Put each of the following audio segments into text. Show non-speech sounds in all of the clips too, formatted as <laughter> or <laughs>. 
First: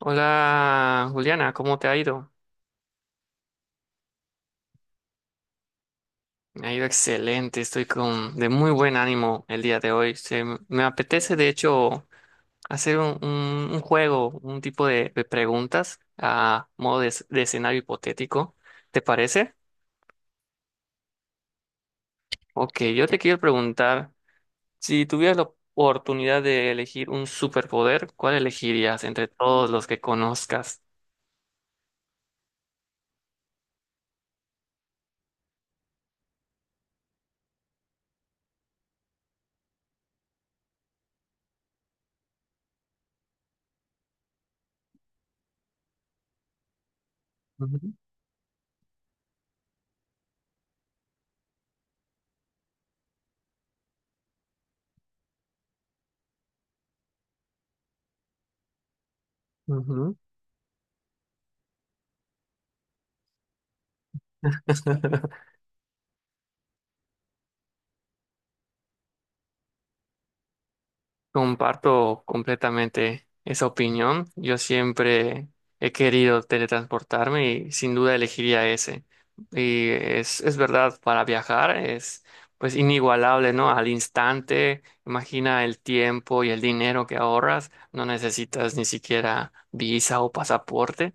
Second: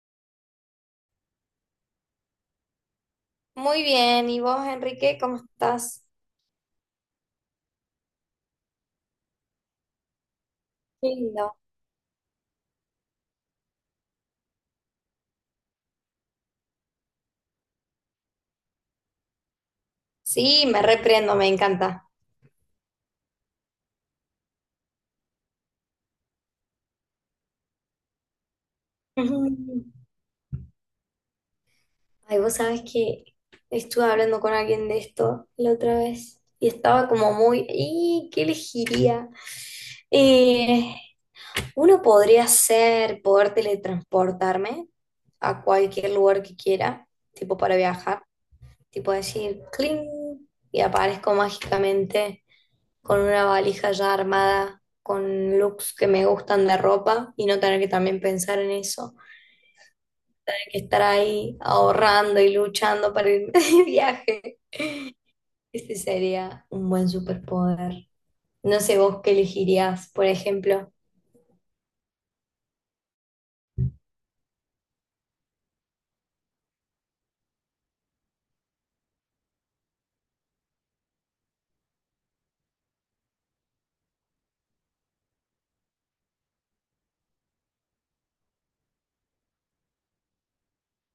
Hola Juliana, ¿cómo te ha ido? Muy bien, ¿y vos, Enrique, cómo estás? Me ha ido excelente, estoy con de muy buen ánimo el día de hoy. Me Qué apetece de lindo. hecho hacer un juego, un tipo de preguntas a modo de escenario hipotético. ¿Te parece? Sí, me reprendo, me encanta. Ok, yo te quiero preguntar, si tuvieras la oportunidad de elegir un superpoder, ¿cuál elegirías <laughs> entre todos Ujú. los que conozcas? Ay, vos sabés que estuve hablando con alguien de esto la otra vez y estaba como muy, ¿y qué elegiría? Eh, uno podría ser poder teletransportarme a cualquier lugar que quiera, tipo para Ujú, viajar. Tipo decir cling y aparezco mágicamente con una valija ya armada, con looks que me gustan de ropa y no tener que también pensar en eso, ujú. tener que estar ahí ahorrando y luchando para irme <laughs> de viaje. <laughs> Este sería un buen superpoder. No sé vos qué elegirías, por ejemplo. Comparto completamente esa opinión. Yo siempre he querido teletransportarme y sin duda elegiría ese. Y es verdad, para viajar es pues inigualable, ¿no? Al instante, imagina el tiempo y el dinero que ahorras, no necesitas ni siquiera visa o pasaporte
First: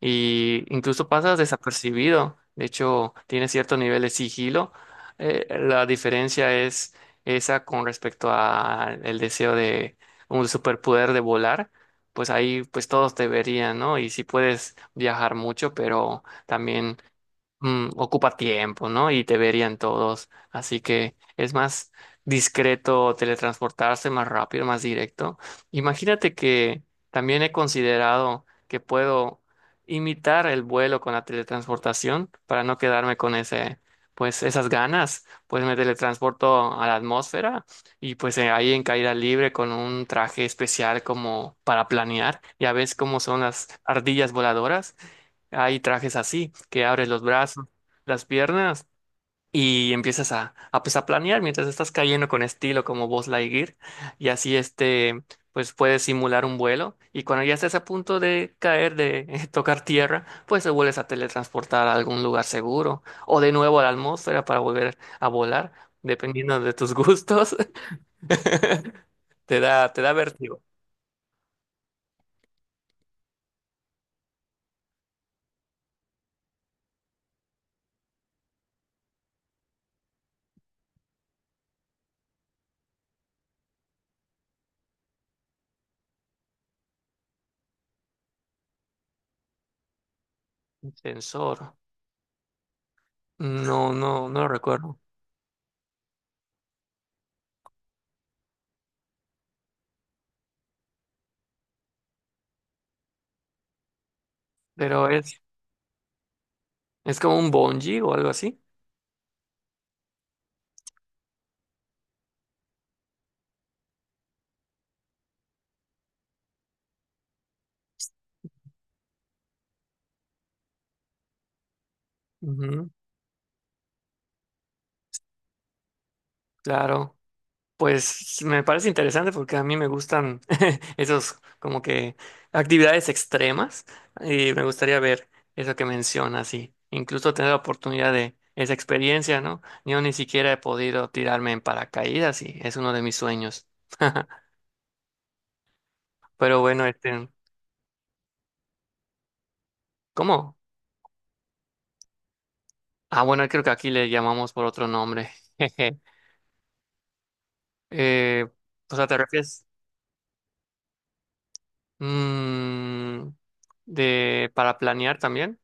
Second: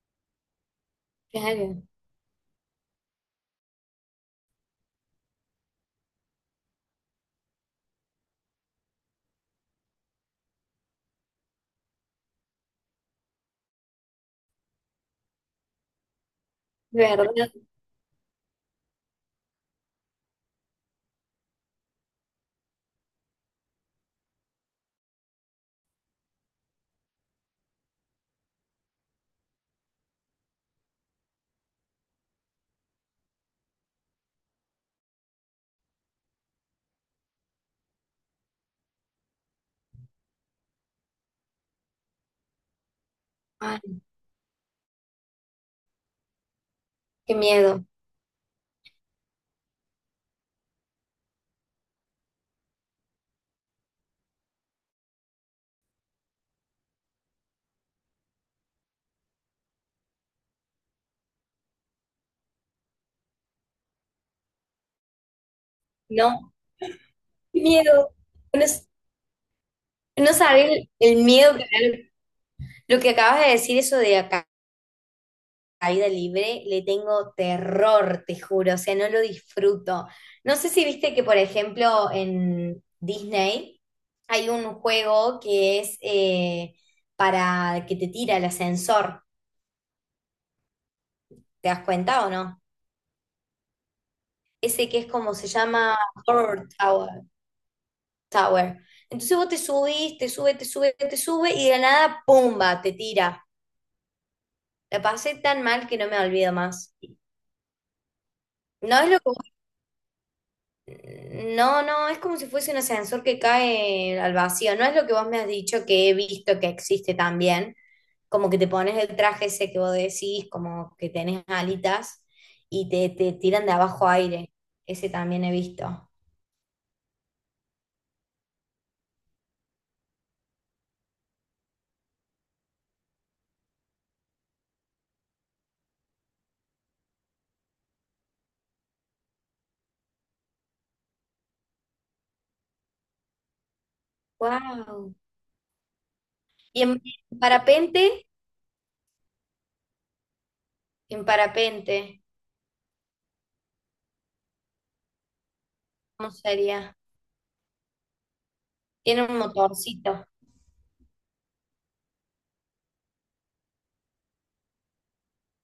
y incluso pasas Claro, desapercibido. De hecho, tiene cierto nivel de sigilo. La diferencia es esa con respecto al deseo de un superpoder de volar. Pues ahí pues todos te verían, ¿no? Y si puedes viajar mucho, pero también de verdad. Ocupa tiempo, ¿no? Y te verían todos. Así que es más discreto teletransportarse, más rápido, más directo. Imagínate que también he considerado que puedo imitar el vuelo con la teletransportación para no quedarme con ese, pues esas ganas. Pues me teletransporto a la atmósfera y pues ahí en caída libre con un traje especial como para planear. Ya ves cómo son las Ay, ardillas voladoras, hay trajes así, que abres los qué brazos, miedo. las piernas y empiezas a, pues, a planear mientras estás cayendo con estilo como Buzz Lightyear. Y así este, pues puedes simular un vuelo y cuando ya estés a punto de caer, de <laughs> tocar tierra, pues te vuelves a teletransportar a algún lugar seguro o de nuevo a la atmósfera para volver a volar, No, dependiendo de tus gustos. qué miedo. No, <laughs> Te da no vértigo. saber el miedo que me da. Lo que acabas de decir, eso de acá la vida libre le tengo terror, te juro, o sea, no lo disfruto. No sé si viste que, por ejemplo, en Disney hay un juego que es para que te tira el ascensor, Un ¿te Sensor. das cuenta o no? No, no, no lo Ese recuerdo. que es como se llama Horror Tower. Tower. Entonces vos te subís, te sube, te sube, te sube y de la nada, ¡pumba!, te tira. La Pero pasé es, tan mal que no me olvido más. es como un bungee o algo así. No es lo que No, no, es como si fuese un ascensor que cae al vacío. No es lo que vos me has dicho que he visto que existe también. Como que te pones el traje ese que vos decís, como que tenés alitas y Ujú, te tiran de abajo aire. Ese también he visto. claro, pues me parece interesante porque a mí me gustan <laughs> esos como que actividades extremas y me gustaría ver eso que mencionas y incluso tener la oportunidad de esa experiencia, ¿no? Yo ni siquiera he podido tirarme en paracaídas y es uno de mis sueños. <laughs> Wow. Pero Y bueno, en, este, en parapente, ¿cómo? en parapente, Ah, bueno, creo que aquí le llamamos por otro nombre. <laughs> Jeje. ¿cómo sería? Eh, o sea, ¿te Tiene un refieres motorcito. mm, de para planear también?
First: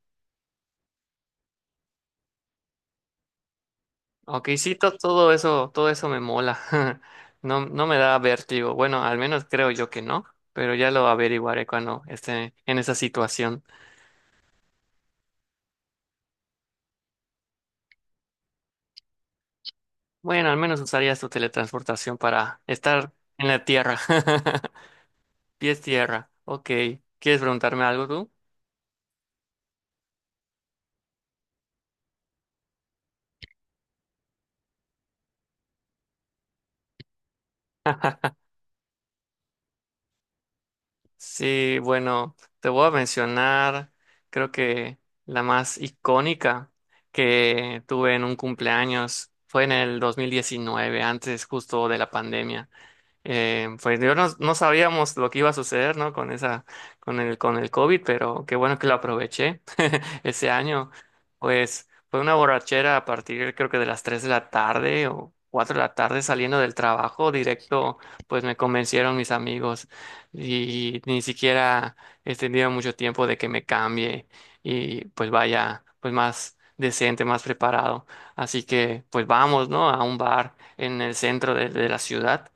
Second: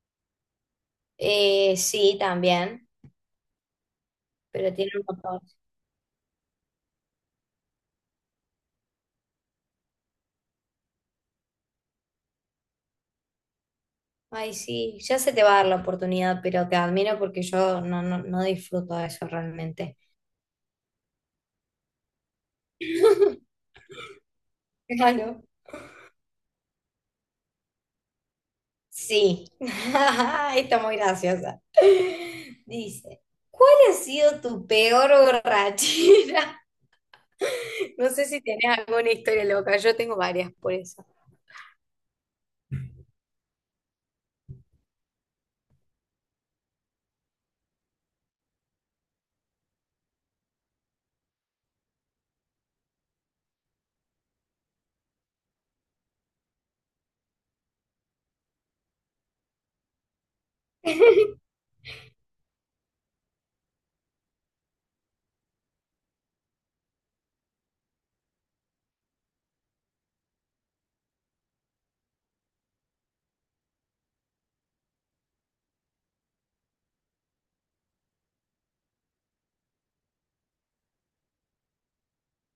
Sí, también, Ok, pero sí, tiene to- un todo motor. eso, todo eso me mola. <laughs> No, no me da vértigo. Bueno, al menos creo yo que no, pero ya lo averiguaré cuando esté en esa situación. Ay, sí, ya se te va a dar la oportunidad, pero te admiro porque yo no, no, no disfruto de eso realmente. Bueno, al menos usarías tu teletransportación para estar en <laughs> la tierra. <laughs> Claro. Pies tierra. Ok. ¿Quieres preguntarme algo tú? Sí, <laughs> está muy graciosa. Dice, ¿cuál ha sido tu peor borrachera? <laughs> No sé si tenés alguna historia loca, yo tengo varias por eso. Sí, bueno, te voy a mencionar, creo que la más icónica que tuve en un cumpleaños fue en el 2019, antes justo de la pandemia. Pues yo no, no sabíamos lo que iba a suceder, ¿no? Con el COVID, pero qué bueno que lo aproveché <laughs> ese año. <laughs> Pues fue una borrachera a partir, creo que de las 3 de la tarde o 4 de la tarde saliendo del trabajo directo, pues me convencieron mis amigos y ni siquiera he tenido mucho tiempo de que me cambie y pues vaya, pues más decente, más preparado. Así que pues vamos, ¿no? A un bar en el centro de la ciudad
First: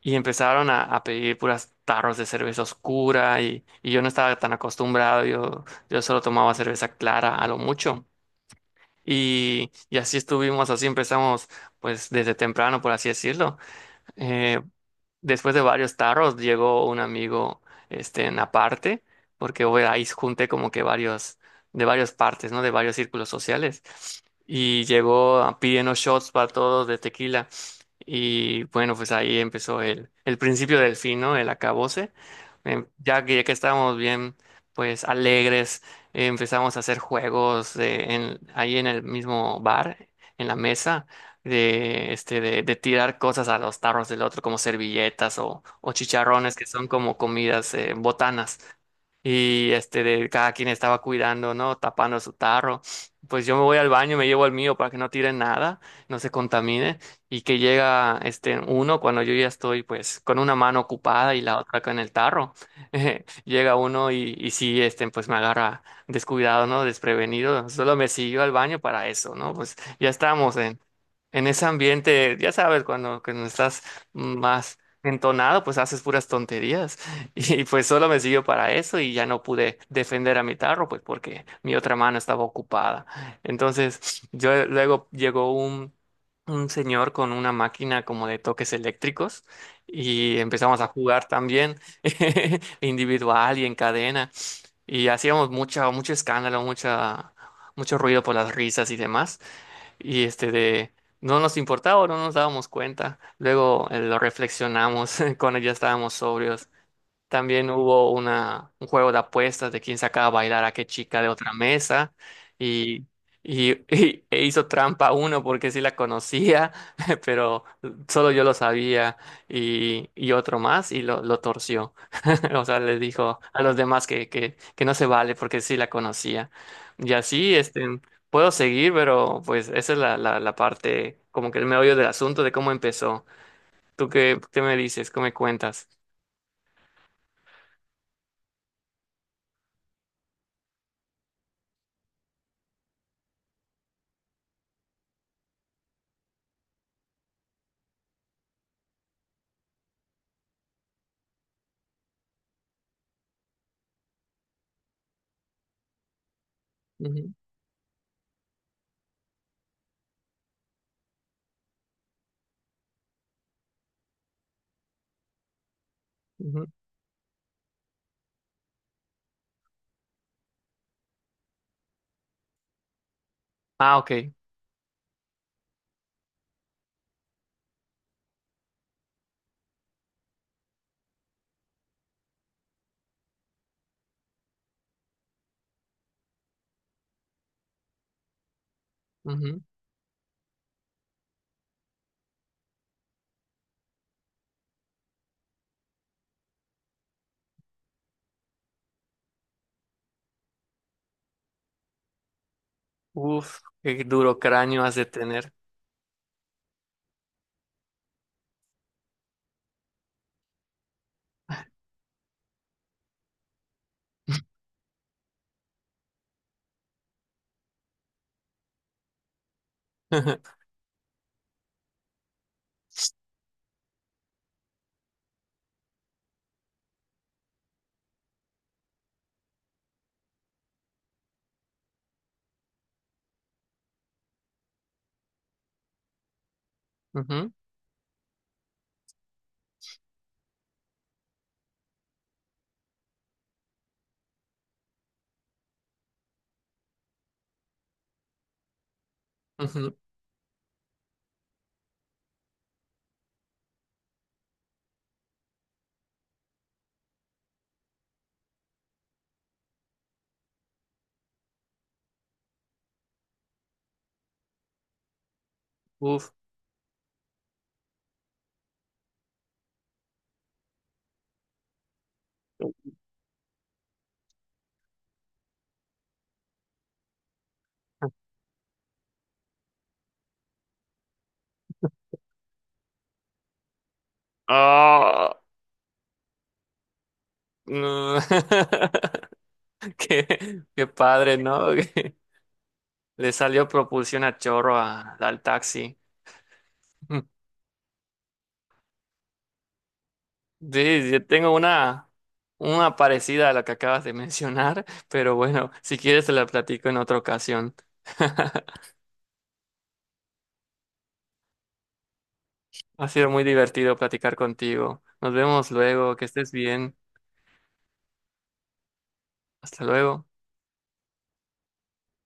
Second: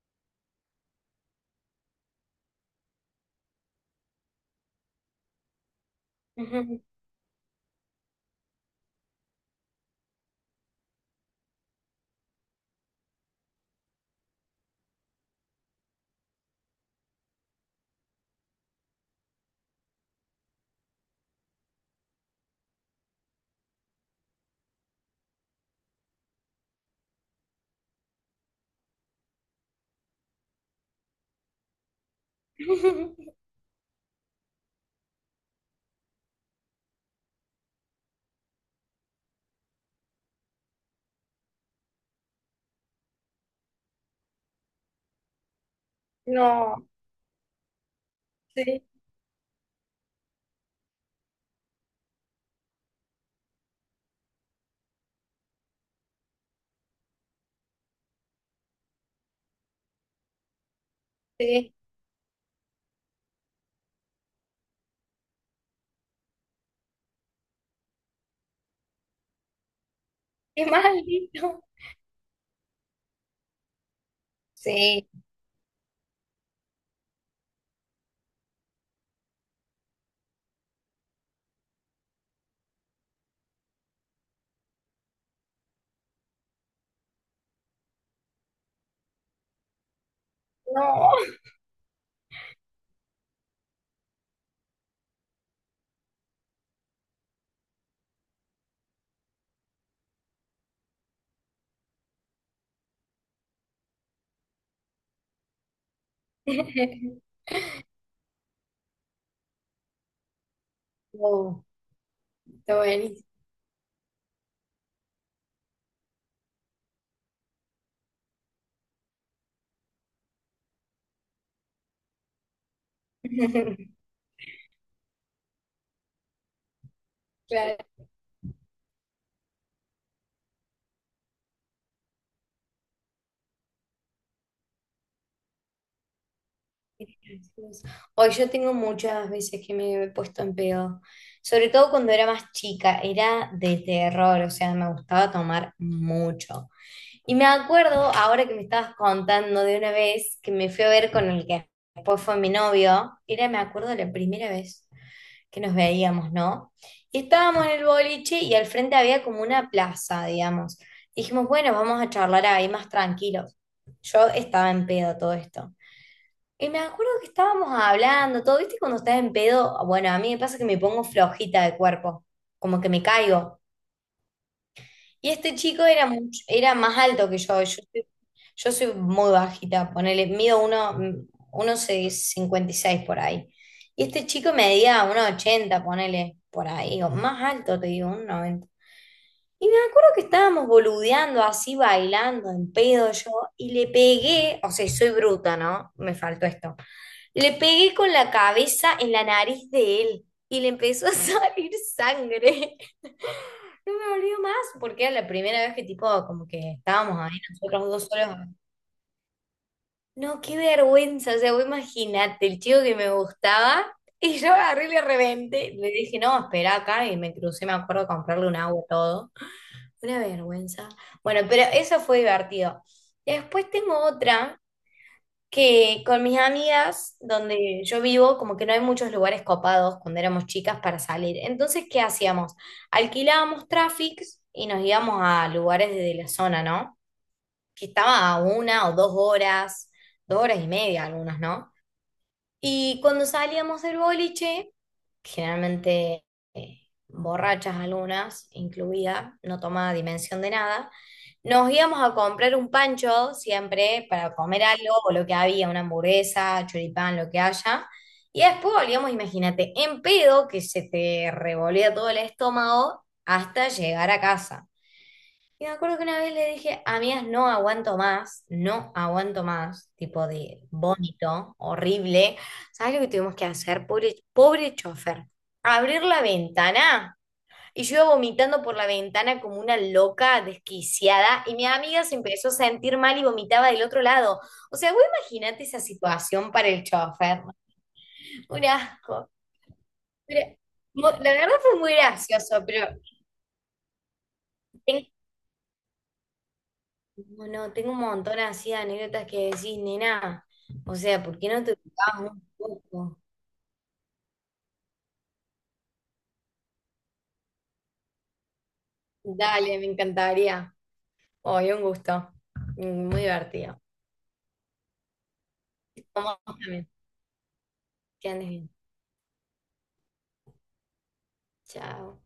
y empezaron a pedir puras tarros de cerveza oscura y yo no estaba tan acostumbrado, yo solo tomaba cerveza clara a lo mucho. Y así estuvimos, así empezamos pues desde temprano, por así decirlo. Eh, Después de varios tarros llegó un amigo este en aparte porque bueno, ahí junté como que varios de varias partes, ¿no? De varios círculos sociales y llegó pidiendo shots para todos de tequila y bueno, pues ahí empezó el principio del fin, ¿no? El acabose. Ya que estábamos bien pues alegres, empezamos a hacer juegos ahí en el mismo bar, en la mesa de tirar cosas a los tarros del otro, como servilletas o chicharrones, que son No, como comidas, botanas sí, y este de cada quien estaba cuidando, ¿no? Tapando su tarro. Pues yo me voy al baño, me llevo el mío para que no tire nada, no se contamine y que llega uno cuando yo ya estoy pues con una mano ocupada y la sí, otra con el tarro. <laughs> Llega uno y sí, pues me agarra descuidado, ¿no? Desprevenido. Solo me siguió al baño para eso, ¿no? Pues ya estamos qué en maldito. ese ambiente, ya sabes, cuando, estás más Sí, entonado, pues haces puras tonterías. Y pues solo me sirvió para eso y ya no pude defender a mi tarro, pues porque mi otra mano estaba ocupada. Entonces, yo luego llegó un señor con una máquina como de toques eléctricos y empezamos a no. jugar también <laughs> individual y en cadena y hacíamos mucho escándalo, mucho ruido por las risas y demás. Y este de... No nos importaba, no nos dábamos cuenta. Luego lo reflexionamos <laughs> cuando ya estábamos sobrios, <laughs> también hubo un juego de apuestas de quién sacaba a bailar a qué chica de otra Oh, mesa está y, buenísimo. y, <laughs> e hizo trampa uno porque sí la conocía, <laughs> pero solo yo lo sabía y otro más y lo torció. <laughs> O sea, le dijo a los <laughs> demás que no se vale porque sí la conocía. Y así, Claro. puedo seguir, pero pues esa es la parte, como que el meollo del asunto de cómo empezó. ¿Tú qué me dices? ¿Cómo me cuentas? Hoy yo tengo muchas veces que me he puesto en pedo, sobre todo cuando era más chica, era de terror, o sea, me gustaba tomar mucho. Y me acuerdo, ahora que me estabas contando de una vez que me fui a ver con el que después fue mi novio, era, me acuerdo, la primera vez que nos veíamos, ¿no? Y Ujú, estábamos en el boliche y al frente había como una plaza, digamos. Dijimos, bueno, vamos a charlar ahí más tranquilos. Yo estaba en pedo todo esto. ujú. Y me acuerdo que estábamos hablando, todo, ¿viste? Cuando estás en pedo, bueno, a mí me pasa que me pongo flojita de cuerpo, como que me caigo. Ah, ok. Y este chico era, era más alto que yo. Yo soy muy bajita, ponele, mido uno 56 por ahí. Y este chico medía 1,80 ponele, por ahí, o más alto, te digo, 1,90. Ujú. Y me acuerdo que estábamos boludeando así, bailando en pedo yo, y le pegué, o sea, soy bruta, ¿no? Me faltó esto. Le pegué con la cabeza en la nariz de él y le empezó a salir sangre. <laughs> Uf, No qué me duro volvió más cráneo has porque de era la tener. primera vez que tipo como que estábamos ahí nosotros dos solos. No, qué vergüenza, o sea, vos imaginate, el chico que me gustaba y yo agarré y le reventé. Le dije, no, espera acá y me crucé, me acuerdo, a comprarle un agua y todo. Una <laughs> vergüenza. Bueno, pero eso fue divertido. Después tengo otra que con mis amigas, donde yo vivo, como que no hay muchos lugares copados cuando éramos chicas para salir. Entonces, ¿qué hacíamos? Alquilábamos Traffics y nos íbamos a lugares de la zona, ¿no? Ujú, Que estaba a 1 o 2 horas, 2 horas y media algunos, ¿no? Y cuando salíamos del boliche, generalmente eh, borrachas algunas, incluida, no tomaba ujú, dimensión de nada. Nos íbamos a comprar un pancho siempre para comer algo o lo que había, una hamburguesa, choripán, lo que haya. Y después volvíamos, imagínate, en pedo que se te revolvía todo el estómago hasta llegar a casa. Y me acuerdo que una uf. vez le dije, amigas, no aguanto más, no aguanto más, tipo de vómito horrible. ¿Sabes lo que tuvimos que hacer? Pobre, pobre chofer. Abrir la ventana. Y yo iba vomitando por la ventana como una loca desquiciada. Y mi amiga se empezó a sentir mal y vomitaba del otro lado. O sea, vos Ah, imaginate esa situación para el chofer. no. Un <laughs> asco. Pero, Qué la padre, verdad ¿no? fue muy gracioso, pero <laughs> Le salió propulsión a chorro al taxi. <laughs> bueno, tengo un montón así de anécdotas que decís, nena. O Sí, sea, yo ¿por qué tengo no te una, ubicás un una poco? parecida a la que acabas de mencionar, <laughs> pero bueno, si quieres te la platico en otra ocasión. <laughs> Dale, me encantaría. Hoy un gusto. Ha Muy sido muy divertido. divertido platicar contigo. Nos vemos luego, que Vamos estés también. bien. Que andes bien. Hasta luego. Chao.